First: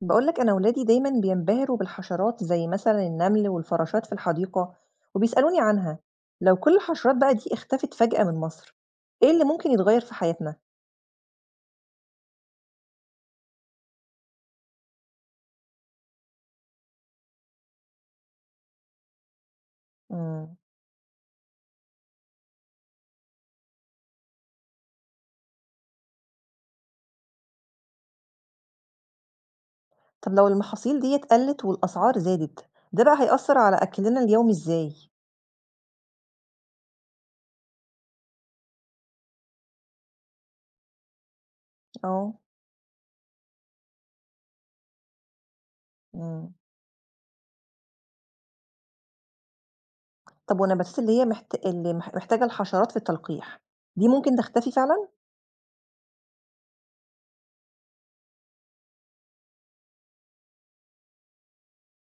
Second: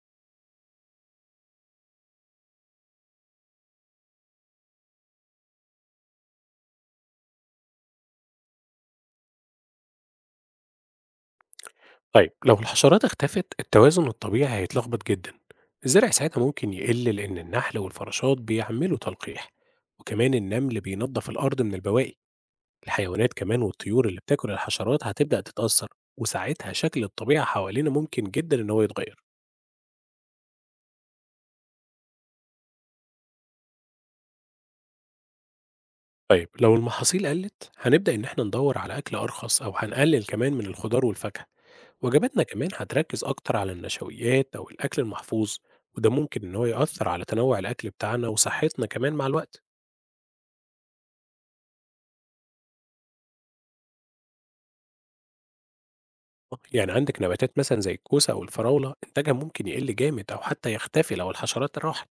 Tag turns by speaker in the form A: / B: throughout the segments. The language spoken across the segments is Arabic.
A: بقولك أنا ولادي دايما بينبهروا بالحشرات زي مثلا النمل والفراشات في الحديقة وبيسألوني عنها. لو كل الحشرات بقى دي اختفت فجأة من مصر، ايه اللي ممكن يتغير في حياتنا؟
B: طيب لو الحشرات اختفت، التوازن الطبيعي هيتلخبط جدا. الزرع ساعتها ممكن يقل لأن النحل والفراشات بيعملوا تلقيح، وكمان
A: مم.
B: النمل بينظف الأرض من البواقي. الحيوانات كمان والطيور اللي بتاكل الحشرات هتبدأ تتأثر، وساعتها شكل الطبيعة حوالينا ممكن جدا إن هو يتغير.
A: طب لو المحاصيل دي قلت والأسعار زادت، ده بقى هيأثر على أكلنا اليومي ازاي؟
B: طيب لو المحاصيل قلت هنبدأ إن احنا ندور على أكل أرخص، أو هنقلل كمان من الخضار والفاكهة.
A: اه.
B: وجباتنا كمان هتركز أكتر على النشويات أو الأكل المحفوظ، وده ممكن
A: مم.
B: إن هو يأثر على تنوع الأكل بتاعنا وصحتنا كمان مع الوقت.
A: طب والنباتات اللي هي محتاجة الحشرات في التلقيح، دي ممكن تختفي فعلا؟
B: آه، يعني عندك نباتات مثلا زي الكوسة أو الفراولة إنتاجها ممكن يقل جامد أو حتى يختفي لو الحشرات راحت.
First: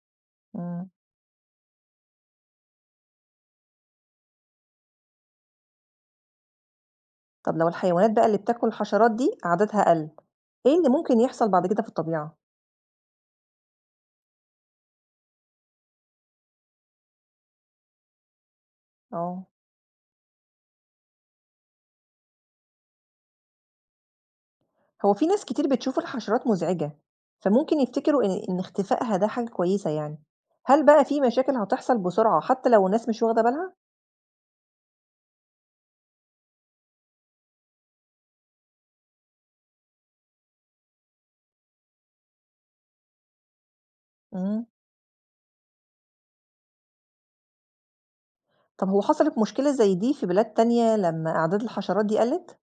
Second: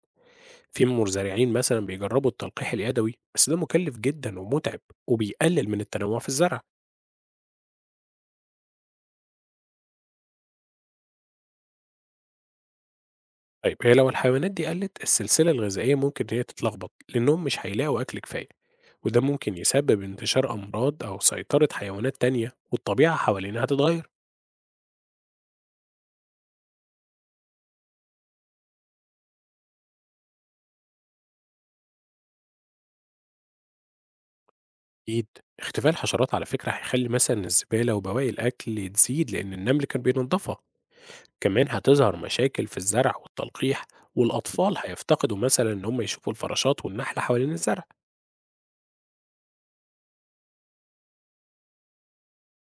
B: في
A: مم.
B: مزارعين مثلا بيجربوا التلقيح اليدوي، بس ده مكلف جدا ومتعب وبيقلل من التنوع في الزرع.
A: طب لو الحيوانات بقى اللي بتاكل الحشرات دي عددها قل، ايه اللي ممكن يحصل بعد كده في الطبيعة؟
B: طيب هي لو الحيوانات دي قلت، السلسلة الغذائية ممكن إن هي تتلخبط لأنهم مش هيلاقوا أكل كفاية، وده
A: اه.
B: ممكن يسبب انتشار أمراض أو سيطرة حيوانات تانية، والطبيعة حوالينا هتتغير.
A: هو في ناس كتير بتشوف الحشرات مزعجة، فممكن يفتكروا إن اختفائها ده حاجة كويسة يعني، هل بقى في مشاكل هتحصل بسرعة حتى لو الناس مش واخدة بالها؟
B: أكيد، اختفاء الحشرات على فكرة هيخلي مثلا الزبالة وبواقي الأكل تزيد لأن النمل كان بينضفها. كمان هتظهر مشاكل في الزرع والتلقيح،
A: إمم.
B: والأطفال هيفتقدوا مثلا إن هم يشوفوا الفراشات والنحل حوالين الزرع.
A: طب هو حصلت مشكلة زي دي في بلاد تانية لما أعداد الحشرات دي قلت؟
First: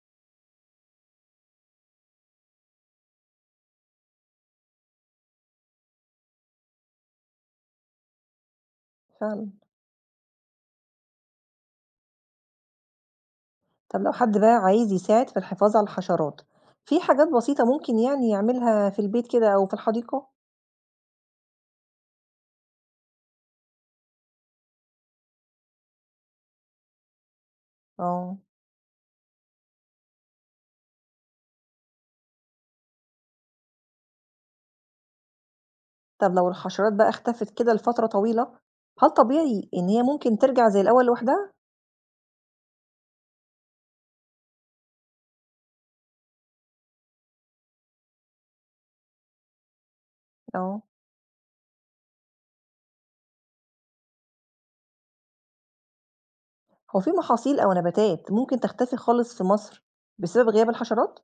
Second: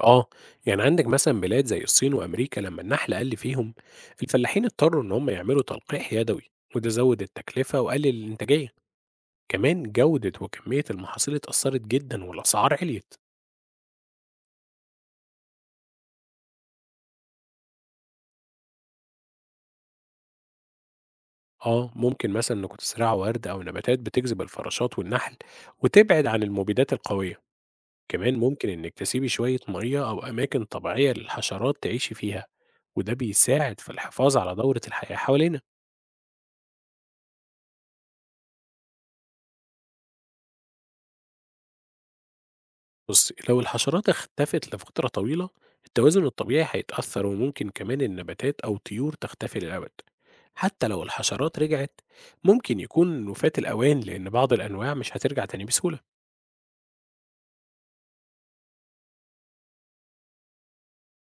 B: آه، يعني عندك مثلًا بلاد زي الصين وأمريكا لمّا النحل قَل فيهم، الفلاحين اضطروا إن هم يعملوا تلقيح يدوي، وده زوّد التكلفة وقلل الإنتاجية،
A: فعلًا.
B: كمان جودة وكمية المحاصيل اتأثّرت جدًا والأسعار عليت.
A: طب لو حد بقى عايز يساعد في الحفاظ على الحشرات، في حاجات بسيطة ممكن يعني يعملها في البيت كده أو في الحديقة؟
B: آه، ممكن مثلًا إنكم تزرعوا وَرْد أو نباتات بتجذب الفراشات والنحل، وتبعد عن المبيدات القوية، كمان
A: آه.
B: ممكن إنِّك تسيبي شوية مَيّة أو أماكن طبيعية للحشرات تعيشي فيها، وده بيساعد في الحفاظ على دورة الحياة حوالينا.
A: طب لو الحشرات بقى اختفت كده لفترة طويلة، هل طبيعي إن هي ممكن ترجع زي الأول لوحدها؟
B: بصي، لو الحشرات اختفت لفترة طويلة، التوازن الطبيعي هيتأثر وممكن كمان النباتات أو طيور تختفي للأبد.
A: آه.
B: حتى لو الحشرات رجعت ممكن يكون وفاة الأوان، لأن بعض الأنواع مش هترجع تاني بسهولة.
A: هو في محاصيل أو نباتات ممكن تختفي خالص في مصر بسبب غياب الحشرات؟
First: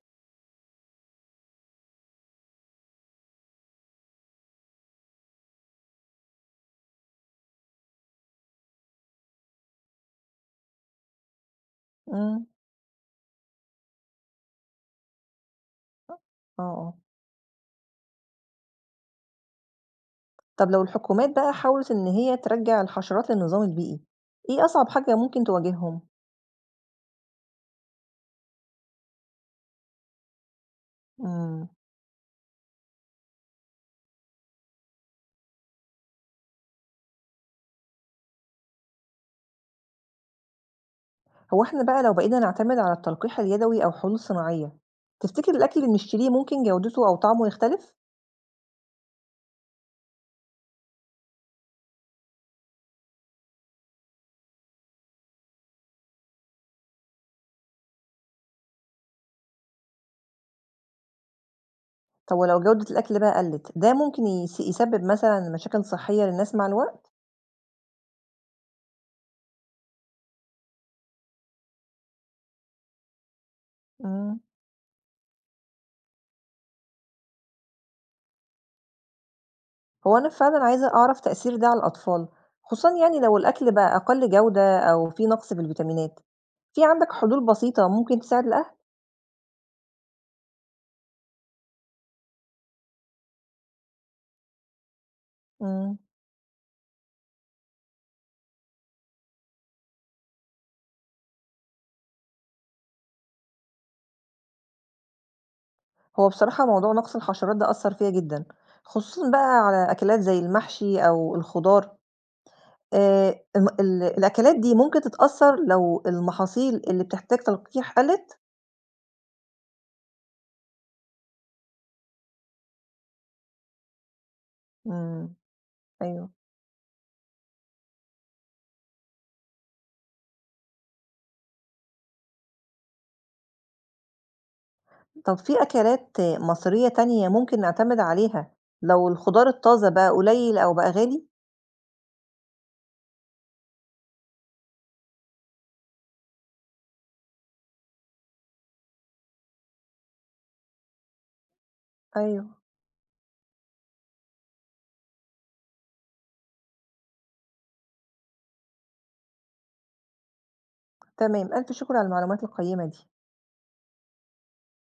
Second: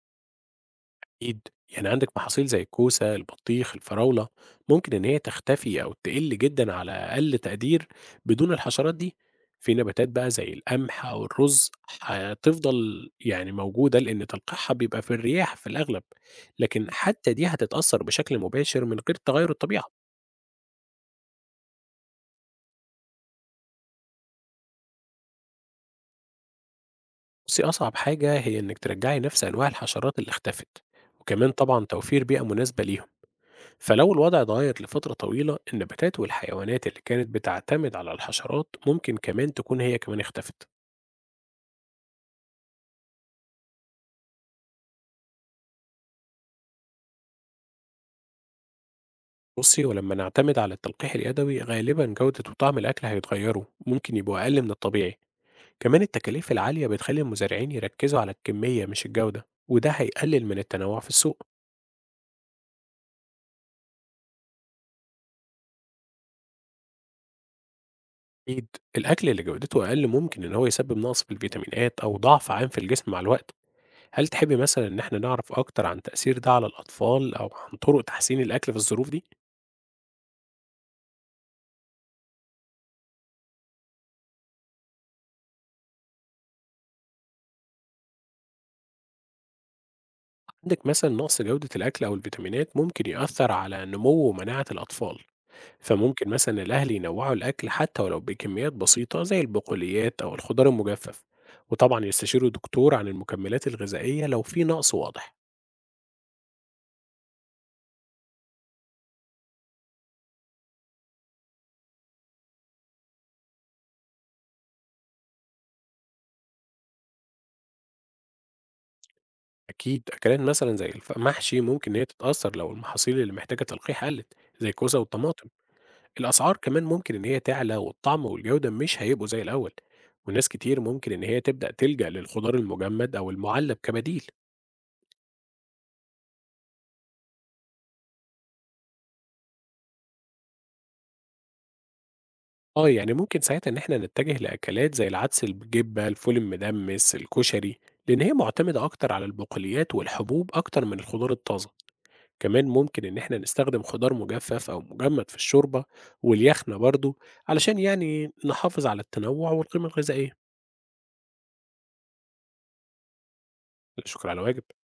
B: أكيد، يعني عندك محاصيل زي الكوسة، البطيخ، الفراولة ممكن إن هي تختفي أو تقل جدا على أقل تقدير بدون الحشرات دي. في نباتات بقى زي القمح أو الرز
A: إمم.
B: هتفضل يعني موجودة لأن تلقيحها بيبقى في الرياح في الأغلب،
A: آه،
B: لكن
A: آه.
B: حتى دي هتتأثر بشكل مباشر من غير تغير الطبيعة.
A: طب لو الحكومات بقى حاولت إن هي ترجّع الحشرات للنظام البيئي، إيه أصعب حاجة ممكن تواجههم؟
B: بصي، أصعب حاجة هي إنك ترجعي نفس أنواع الحشرات اللي اختفت، وكمان
A: إمم.
B: طبعا توفير بيئة مناسبة ليهم. فلو الوضع اتغير لفترة طويلة، النباتات والحيوانات اللي كانت بتعتمد على الحشرات ممكن كمان تكون هي كمان اختفت.
A: هو إحنا بقى لو بقينا نعتمد على التلقيح اليدوي أو حلول صناعية، تفتكر الأكل اللي بنشتريه ممكن جودته أو طعمه يختلف؟
B: بصي، ولما نعتمد على التلقيح اليدوي غالبا جودة وطعم الأكل هيتغيروا، ممكن يبقوا أقل من الطبيعي. كمان التكاليف العالية بتخلي المزارعين يركزوا على الكمية مش الجودة، وده هيقلل من التنوع في السوق.
A: طب ولو جودة الأكل بقى قلت، ده ممكن يسبب مثلًا مشاكل صحية للناس مع الوقت؟
B: أكيد، الأكل اللي جودته أقل ممكن إن هو يسبب نقص في الفيتامينات أو ضعف عام في الجسم مع الوقت. هل
A: إمم.
B: تحبي مثلا إن احنا نعرف أكتر عن تأثير ده على الأطفال أو عن طرق تحسين الأكل في الظروف دي؟
A: هو أنا فعلًا عايزة أعرف تأثير ده على الأطفال، خصوصًا يعني لو الأكل بقى أقل جودة أو في نقص في الفيتامينات، في عندك حلول بسيطة ممكن تساعد الأهل؟
B: عندك مثلا نقص جودة الأكل أو الفيتامينات ممكن يأثر على نمو ومناعة الأطفال.
A: إمم.
B: فممكن مثلا الأهل ينوعوا الأكل حتى ولو بكميات بسيطة زي البقوليات أو الخضار المجفف، وطبعا يستشيروا دكتور عن المكملات الغذائية لو في نقص واضح.
A: هو بصراحة موضوع نقص الحشرات ده أثّر فيّا جدًا، خصوصًا بقى على أكلات زي المحشي أو الخضار، الم ال الأكلات دي ممكن تتأثّر لو المحاصيل اللي بتحتاج تلقيح قلّت؟
B: أكيد، أكلات مثلا زي المحشي ممكن إن هي تتأثر لو المحاصيل اللي محتاجة تلقيح قلت، زي الكوسة
A: إمم،
B: والطماطم.
A: أيوه.
B: الأسعار كمان ممكن إن هي تعلى، والطعم والجودة مش هيبقوا زي الأول، وناس كتير ممكن إن هي تبدأ تلجأ للخضار المجمد أو المعلب كبديل.
A: طب في أكلات مصرية تانية ممكن نعتمد عليها لو الخضار الطازة بقى قليل أو بقى غالي؟
B: آه، يعني ممكن ساعتها إن إحنا نتجه لأكلات زي العدس بالجبة، الفول المدمس، الكشري، لأن هي معتمدة أكتر على البقوليات والحبوب أكتر من الخضار الطازة،
A: أيوه.
B: كمان ممكن إن إحنا نستخدم خضار مجفف أو مجمد في الشوربة واليخنة برضه علشان يعني نحافظ على التنوع والقيمة الغذائية.
A: تمام، ألف شكر على المعلومات القيّمة دي.
B: لا شكر على واجب.